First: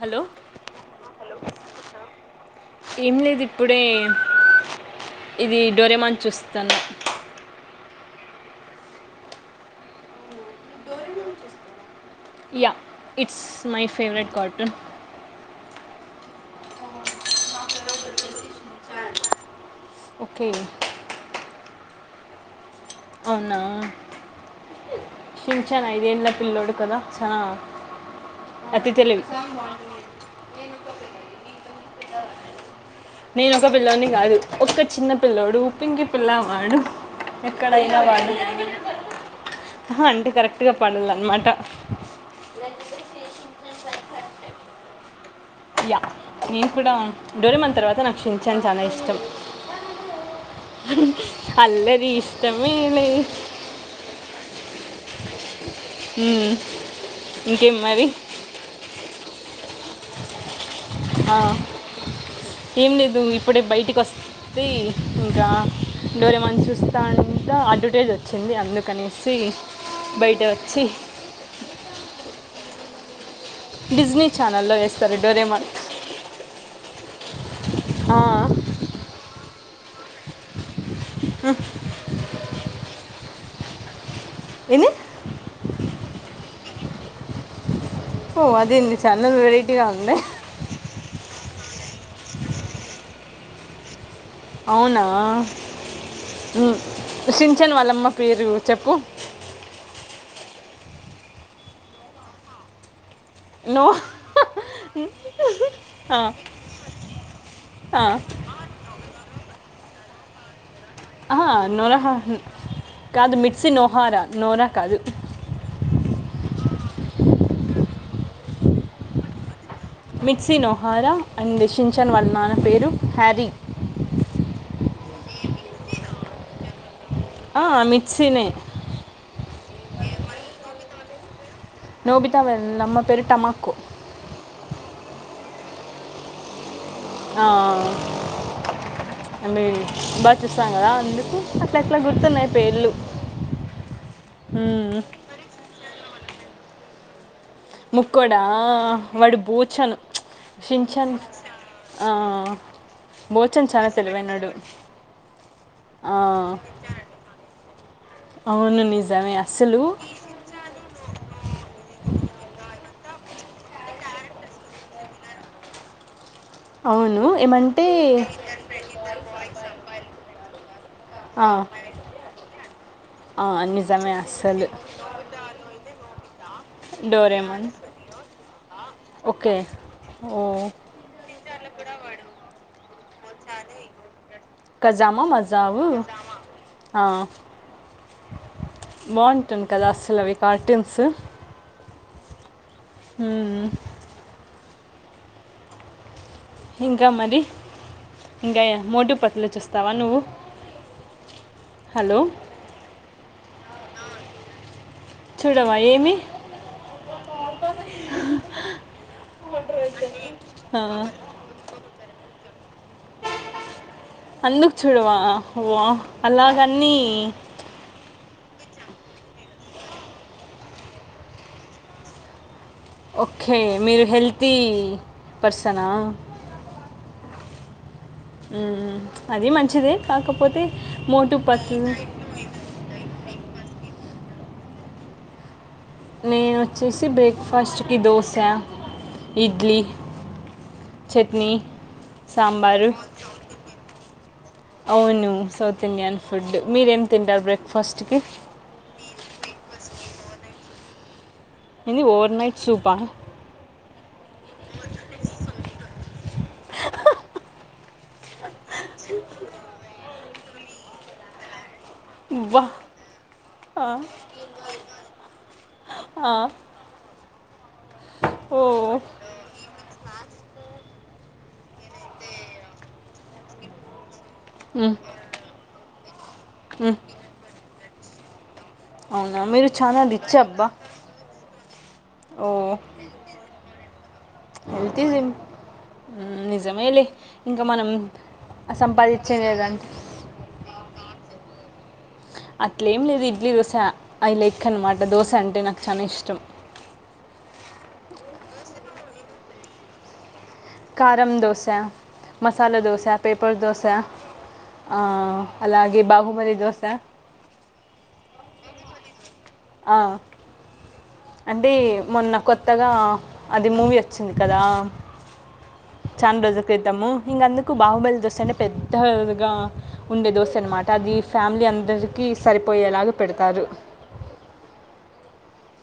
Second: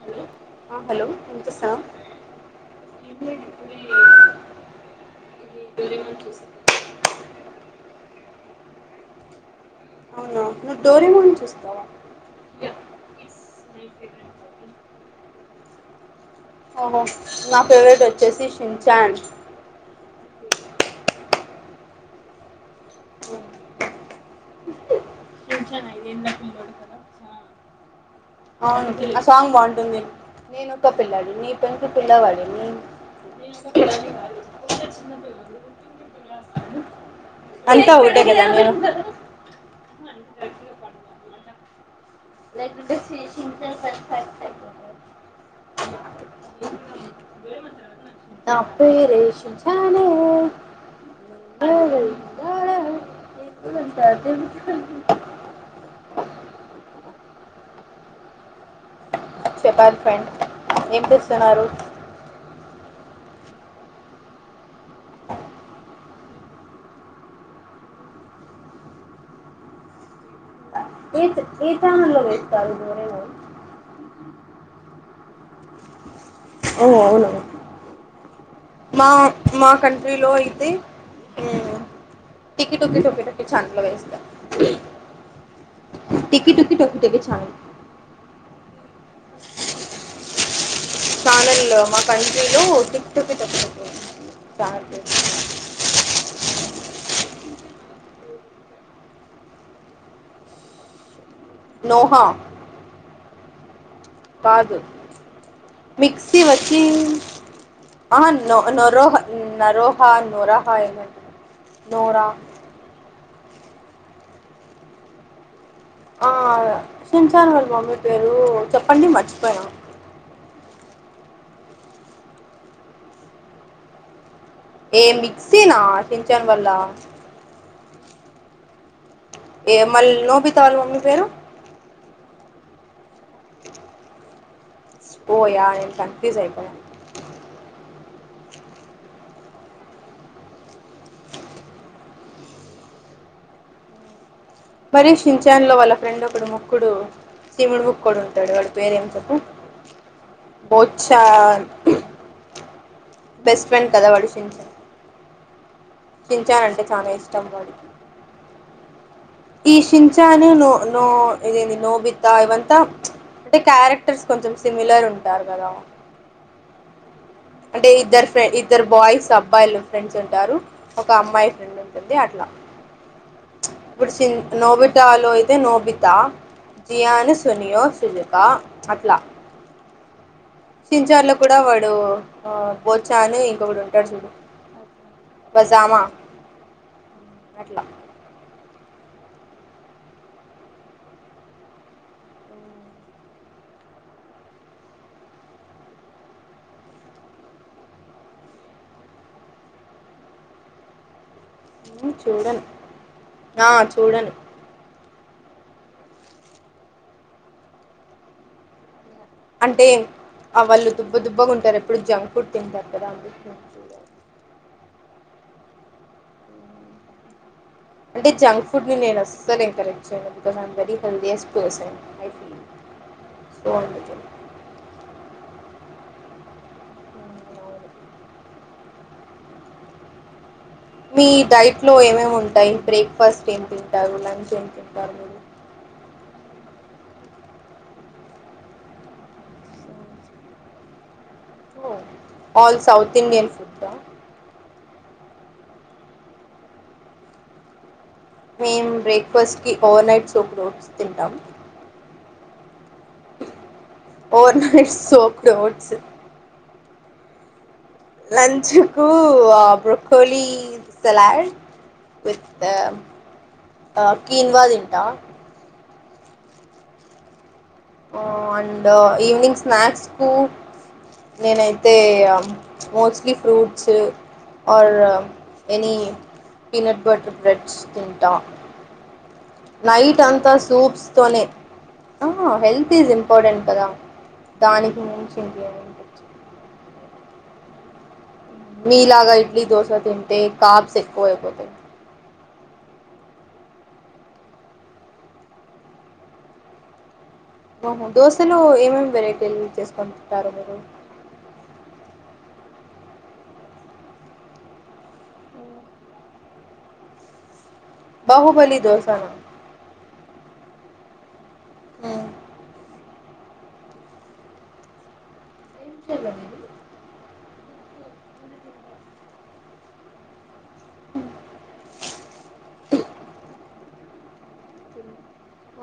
Hello ఆ hello సా ఏం లేదు ఇప్పుడే ఇది డోరేమాన్ చూస్తున్నా. [inaudible] అవునా నువ్వు డోరేమాన్ ని చూస్తావా. Yeah it's my favourite cartoon. ఓహో నా ఫేవరెట్ వచ్చేసి షిన్ఛాన్ ఓకే అవునా షిన్చాన్ ఐదేళ్ళ పిల్లోడు కదా చ అవును ఆ సాంగ్ బాగుంటుంది నేనుక్క పిల్లాడి నీ పెంకి పిల్లవాడిని. నేనొక పిల్లోడిని కాదు ఒక్క చిన్న పిల్లోడు పెంకి పిల్లవాడు అంతా ఎక్కడైనా ఒకటే వాడు కదా నేను అంటే కరెక్ట్ గా పడాల అన్నమాట. [unintelligible] యా నేను కూడా డోరేమాన్ తర్వాత నాకు నా షిన్చాన్ చాలా ఇష్టం. పేరే షిన్చానే అది అల్లరి ఇష్టమేలే [unintelligible] మ్మ్ ఇంకేం మరి చెప్పాలి ఫ్రెండ్ ఏం ఆ చేస్తున్నారు ఏం లేదు మి ఇప్పుడే బయటికి వస్తే ఇంకా డోరేమాన్ చూస్తా అంట అడ్వటేజ్ వచ్చింది అ అందుకనేసి బయట వచ్చి ఏతే ఏ ఛానెల్లో వేస్తారు మీరు డిస్నీ ఛానల్ లో వేస్తారు డోరేమాన్ ఓ అవునా ఆ, మా మా కంట్రీలో అయితే హు టికీ టికీ టోకీ టాకీ చానల్లో వేస్తారు ఏంది టకి టుకి టొక్కేకె చాం ఓ అదేంన్ని చాలా వెరైటీగా ఉందీ ఛానల్ మా కంట్రీల్ టిప్ టఫ్ తప్పపో అవునా ఉమ్ ఖుస్ చ్చన్ వాళ్ళమ్మ పేరు చెప్పు నోహా నోహ్ పాదు ఆ, మిక్సీ వచ్చి ఆ నో రోహన్ నరోహా దొర ఆ నోరాహ కాదు మిర్సీ నోహరా నోరా కాదు ఆ సింఛన్ వాళు మమ్మీ పేరు చెప్పండి మర్చిపొయిన మిక్సీ నోహారా అండి సింఛన్ వళ్ల నాన్న పేరు హ్యారీ ఏ మిక్సీనా సింఛన్ వల్ల హ మిక్సీనే ఏ మళ్ళీ నోబితా వాళ్ళ మమ్మీ పేరు నోబితా వల్ల నమ్మ పేరు టమాకో ఓ యా నేను కన్ఫ్యూస్ అనిపించిన అయితనా ఆ బాగా చూస్తాం కదా అందుకు అట్లా ఎట్లా గుర్తున్నాయి పేళ్ళు మరీ షీన్ ఛాన్లో వాళ్ళ ఫ్రెండ్ ఒకడు మొక్కుడు ముక్కోడా వాడు పూచను షీన్ ఛన్ బోచ్చా ఆ బెస్ట్ బోచన్ చాలా ఫ్రెండ్ తెలివి అయినోడు సింఛన్నంటే చాలా ఇష్టం వాడికి అవును అండి ఈ చింఛాను నో నో ఇదేంది నోబితా ఇవంతా అంటే క్యారెక్టర్స్ కొంచెం సిమిలర్ ఉంటారు కదా అవును ఏమంటే అంటే ఇద్దరు ఫ్రం ఇద్దరు బాయ్స్ అబ్బాయిలు ఫ్రెండ్స్ ఉంటారు ఒక ఆ, అమ్మాయి ఫ్రెండ్ ఉంటుంది లా ఆ నిజా ఇప్పుడు చి నోబితాలో అయితే నోబితా జియాన్ డోరేమాన్ సునియో సుజిత అట్లా ఓకే ఓ చిచార్లో కూడా వాడు చానీ ఇంకొకటి ఉంటాడు చూడు కజామా మజావు పజామా ఆ, అట్లా బాగుంటుంది కదా అస్సలు అవి కార్టూన్స్ హ్మ్ ఇంకా మరి ఇంకాయ మెట్టు పత్లు చూస్తావా నువ్వు హలో చూడను ఆ చూడను చూడవా ఏమి అంటే ఆ వాళ్ళు దుబ్బ దుబ్బగా ఉంటారు ఎప్పుడు జా త కక్కద ఉ అలాగన్ని అంటే జంక్ ఫుడ్ ని నేను ఎంకరేజ్ చేయను because um very healthiest person I feel okay so మీరు అందుకని హెల్తీ పర్సనా మ్ అవును. ఉ అది మంచిదే కాకపోతే మీ మోటు డైట్ లో పత్లు ఏమేమి ఉంటాయి బ్రేక్ఫాస్ట్ ఏంటి గులాబీ చెట్లు డబులు నేను వచ్చేసి బ్రేక్ఫాస్ట్కి దోశ ఇడ్లీ చట్నీ ఓ ఆల్ సాబార్ సౌత్ ఇండియన్ ఫుడ్డా అవును సౌత్ ఇండియన్ ఫుడ్ మీరేం తింటారు బ్రేక్ఫాస్ట్ కి మేము బ్రేక్ఫాస్ట్ కి ఓవర్ నైట్స్ ఓట్స్ తింటాం ఎంటి ఓర్ నైట్ సూపా or నైట్ట్స్ oats [unintelligible] లంచకు broccoli salad with వా ఆ, కీన్వా తింట ఆ ఓ అండ్ ఈవినింగ్ స్నాక్స్ కు నేనైతే mostly fruits or um, any um. Peanut butter breads తింటా అవునా మీరు చాలా నైట్ రిచ్ అంతా అబ్బా సూప్స్ తోనే ఆ ఓ హెల్త్ ఇస్ ఇంపార్టెంట్ కదా దానికి హెల్త్ ఇజిం మించి ఇంకేముండొచ్చు నిజమే లే ఇంకా మనం మీ లాగా సంపాదించేది ఇడ్లీ లేదంటే దోశ తింటే కాబ్స్ ఎక్కువ అయిపోతాయి అట్లే ఏం లేదు ఇడ్లీ దోశ ఐ లైక్ అనమాట దోశ అంటే నాకు చాలా ఇష్టం ఓహో దోశలో ఏమేమి వెరైటీలు చేసుకోం కారం దోసా మసాలా దోస పేపర్ దోస అలాగే బాహుబలి దోశ బహుబలి దోసానా ఆ అంటే మొన్న కొత్తగా అది మూవీ వచ్చింది కదా చాన్ రోజుల క్రితము ఇంగా అందు బాహుబలి దోశ అంటే పెద్దగా ఉండే దోశ అనమాట అది ఫ్యామిలీ అందరికి సరి పోయేలాగా పెడతారు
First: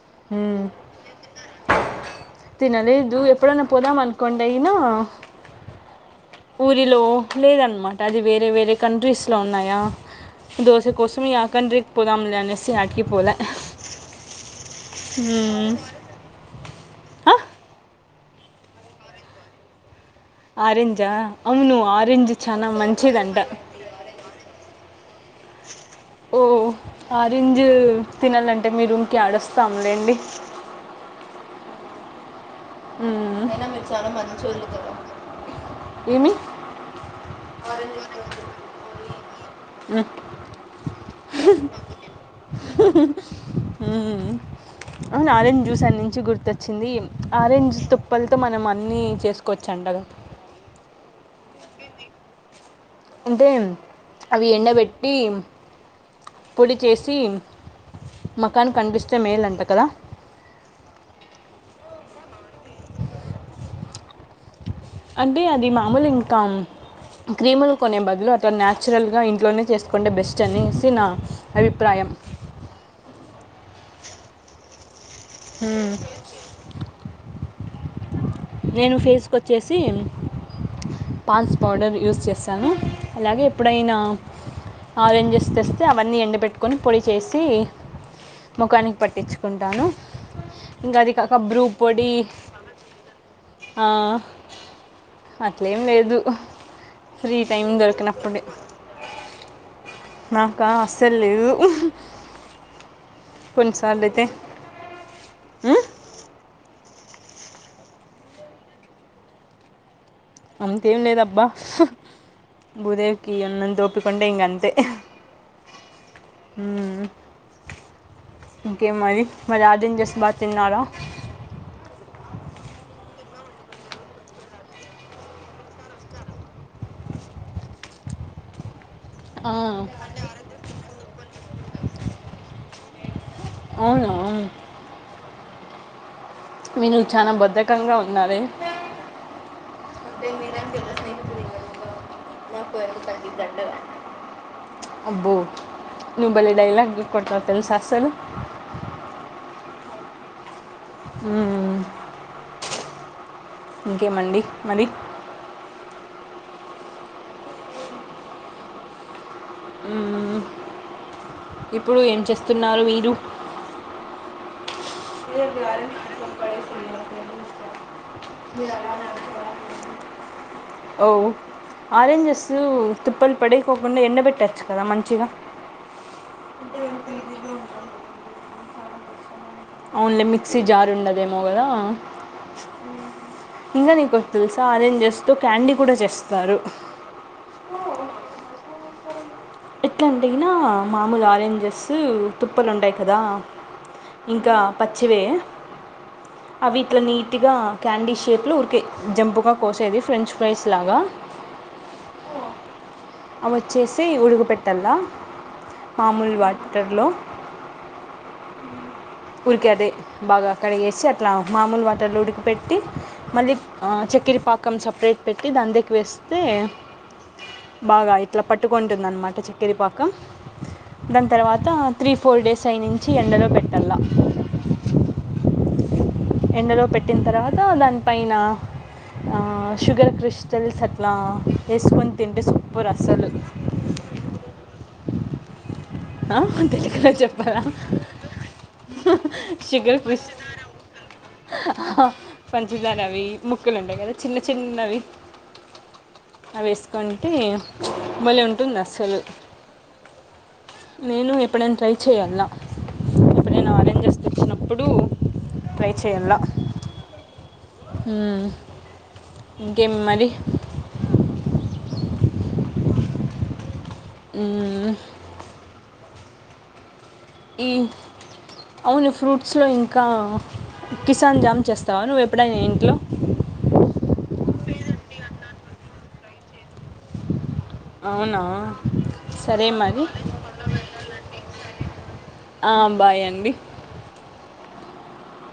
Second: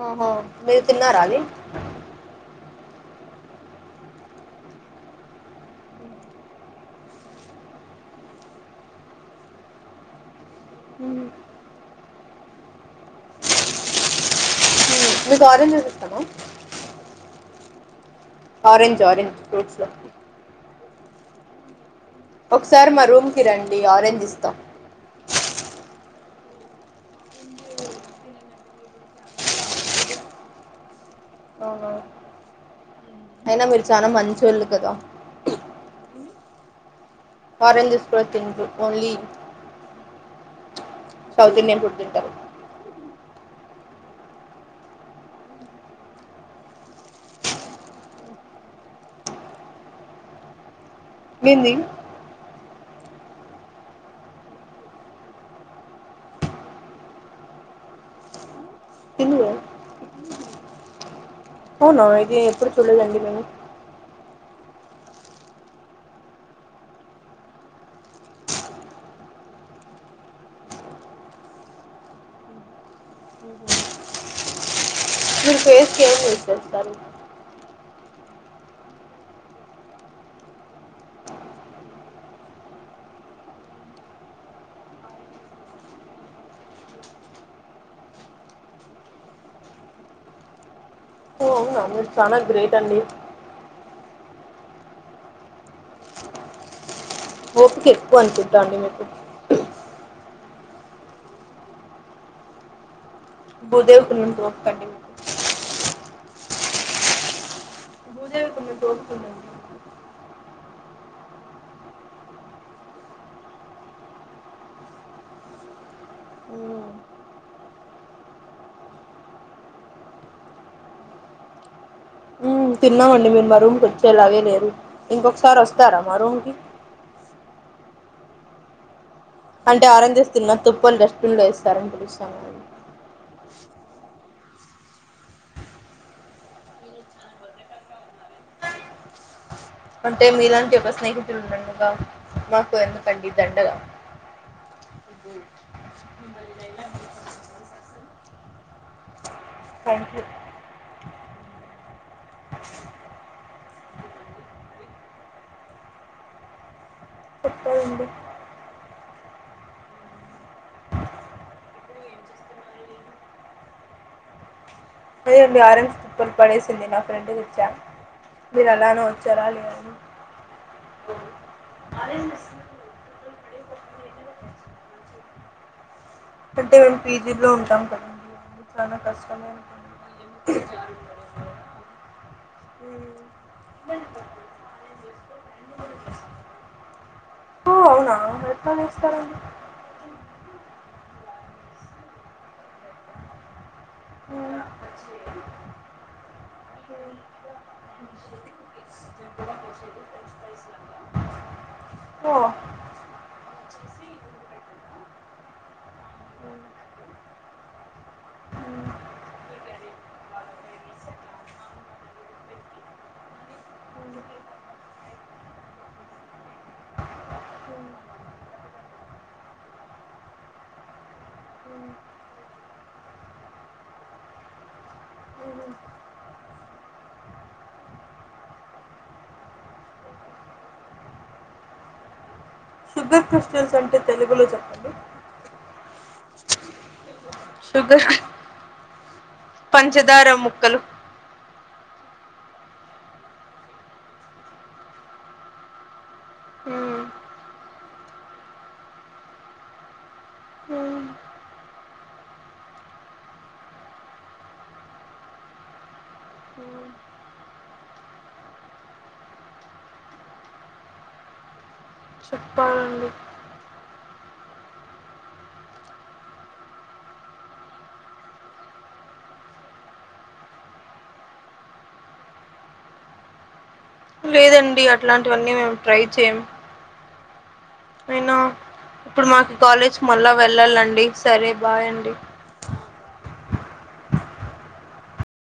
ఆహా మీరు తిన్నరా అది ను ఎప్పుడైనా పోదాం అనుకోండి అయినా ఊరిలో లేదన్నమాట అది వేరే వేరే కంట్రీస్లో ఉన్నాయా దోస కోసం మ్మ్. ఇగ ఆ కండ్రికి పోదాం లే అనేసి యాడికి పోలె మీకు ఆరంజస్ ఇష్టమా ఆరెంజ్ ఆరెంజ్ ఫ్రూట్స్లో ఆరెంజా అవును ఆరెంజ్ చనా ఒకసారి మా రూమ్ మంచిదంట కి రండి ఆరెంజ్ ఇస్తాం ఓ ఆరెంజు తిననండి అంటే మీ రూమ్ కీ ఏడ అస్తాం లేండి ఓహో ఉం అయినా మీరు చాల మంచ్చోళ్ళు కదా ఏమి ఆరెంజెస్ కూడా తిండ్రు ఓన్లీ ఉం సౌత్ ఇండియన్ ఫుడ్ తింటారు [unintelligible] అవును ఆరెంజ్ జ్యూస్ అన్నించి గుర్తొచ్చింది ఆరెంజ్ తుప్పలతో మనం అన్నీ చేసుకోవచ్చు అంటగా ఎంది అంటే అవి ఎండబెట్టి పొడి చేసి మకాన్ కనిపిస్తే మేలంట కదా అవునా ఇది ఎప్పుడు చూడలేదండి మేము అంటే అది మామూలు ఇంకామ్ క్రీములు కొనే బదులు అట్లా న్యాచురల్ గా ఇంట్లోనే చేసుకుంటే బెస్ట్ అనేసి నా అభిప్రాయం. యం ఫేస్కు మ్మ్. ఏమ్ యూస్ జేస్తరు. నేను ఫేస్కు వచ్చేసి పాండ్స్ పౌడర్ యూస్ చేస్తాను అలాగే ఎప్పుడైనా ఆరెంజెస్ తెస్తే అవన్నీ ఎండపెట్టుకొని పొడి చేసి మోఖానికి పట్టించుకుంటాను ఇంకా అది ఓకా ఓ భ్రూ అవునా మీరు పొడి చాలా గ్రేట్ అండి ఆ అట్లేం లేదు. ఫ్రీ టైమ్ ఓపిక ఎక్కువ దొరకినప్పుడే అనుకుంటా అండి మీకు నాకా అస్సలు లేదు. బుదేవి కొన్నిసార్లు అయితే కున్నంత ఓపిక కండి మీకు "ఉమ్, భూజేవికున్నంత ఓపిక ఉంటద నాకు అంతేం లేదబ్బా భూదేవికి ఉన్నంత ఓపికుంటే ఇంగ అంతే మ్మ్ ఉమ్ ఇంకే మరి మరి ఆరెంజెస్ బా తిన్నారా? తిన్నామండి మీరు మా రూమ్కి వచ్చేలాగే లేరు ఇంకొకసారి వస్తారా మా రూమ్కి. ఆ, అంటే ఆరెంజెస్ తిన్నా తుప్పలు డస్ట్బిన్ లో ఎస్తారని పిలుస్తావుండము. అవునా మీరు చాలా బద్ధకంగా ఉన్నారే. అంటే మీలాంటి ఒక స్నేహితులు ఉండడంగా మాకు ఎందుకండి దండగా అబ్బో నువ్ భలే డైలాగ్ కోటినవు తెలుసా అసలు థ్యాంక్ యూ ఉమ్ ఇంకేమండి మరి చెప్పాలండి. ఉమ్ ఇప్పుడు ఏం చేస్తున్నారు మీరు అదే అండి మీరేం ఆరెంజ్ తుప్పలు పడేసింది నా ఫ్రెండ్ తెచ్చా మీరు అలానే వచ్చారా లేదని [unintelligible] ఓ ఆరెంజస్ తుప్పల్ పడేకోకుండా ఎండబెట్టచ్చు కదా మంచిగా అంటే మేము పీజీ లో ఉంటాము కదండి చానా కష్టము అయినా అవున్లే మిక్సీ జార్ ఉండదేమో కదా ఉమ్. ఇంకా నీకు ఒకటి తెలుసా అరేంజ్ తో క్యాండీ కూడా చేస్తారు. ఓ అవునా ఎట్ల చేస్తారండి. ఎట్లాంటీనా మామూలు ఆరెంజెస్ తుప్పలు ఉంటాయి కదా. ఇంకా ఉమ్. పచ్చివే అవి ఇట్లా నీట్గా క్యాండీ షేప్లు ఉరికే జంపుగా కోసేది ఫ్రెంచ్ ఫ్రైస్ లాగా ఓ అవిచ్చేసి ఉడుగు పెట్టాల మామూలు ఉమ్, వాటతర్లో ఉమ్ ఉరికే అదే బాగా కడిగేసి అట్లా మామూలు వాటర్లో ఉడికిపెట్టి మళ్ళీ ఉమ్, ఉమ్, చక్కెర పాకం సపరేట్ పెట్టి దాంట్లోకి వేస్తే. బాగా ఇట్లా పట్టుకుంటుంది. అనమాట చక్కెర పాకం దా తర్వాత త్రీ ఫోర్ డేస్ అయినుంచి ఎండలో పెట్టాల. ఉమ్. ఎండలో పెట్టిన తర్వాత దాని పైన ఆ షుగర్ క్రిస్టల్స్ అట్లా వేసుకొని తింటే షుగర్ అస్సలు క్రిస్టల్స్ అంటే తెలుగులో చెప్పండి. ఆ తెలుగులో చెప్పారా. షుగర్ పంచదార శుగర్ఖషార ముక్కలు [unintelligible] పంచదార అవి ముక్కలు ఉంటాయి కదా చిన్న చిన్నవి. అవి ఉమ్, వేసుకుంటే భలే ఉంటుంది. అస్సలు ఉమ్, నేను ఎప్పుడైనా ట్రై చేయాల్ల. ఎపుడైనా అరేంజెస్ తేచ్చినప్పుడు ట్రై చేయాలా. ఉమ్. ఉమ్ ఇంకేం మరి. చెప్పాలండి. మ్మ్ ఈ అవును ఫ్రూట్స్ లో ఇంకా కిసాన్ జామ్ చేస్తావా నువ్వు ఎప్పుడైనా ఇంట్లో లేదండి అట్లాంటివన్నీ మేము ట్రై చేయం. అయినా అవునా ఇప్పుడు మాకు సరే కాలేజ్ మరి మళ్ళా వెళ్ళాలండి సరే బాయ్ అండి. ఆ బాయ అండి.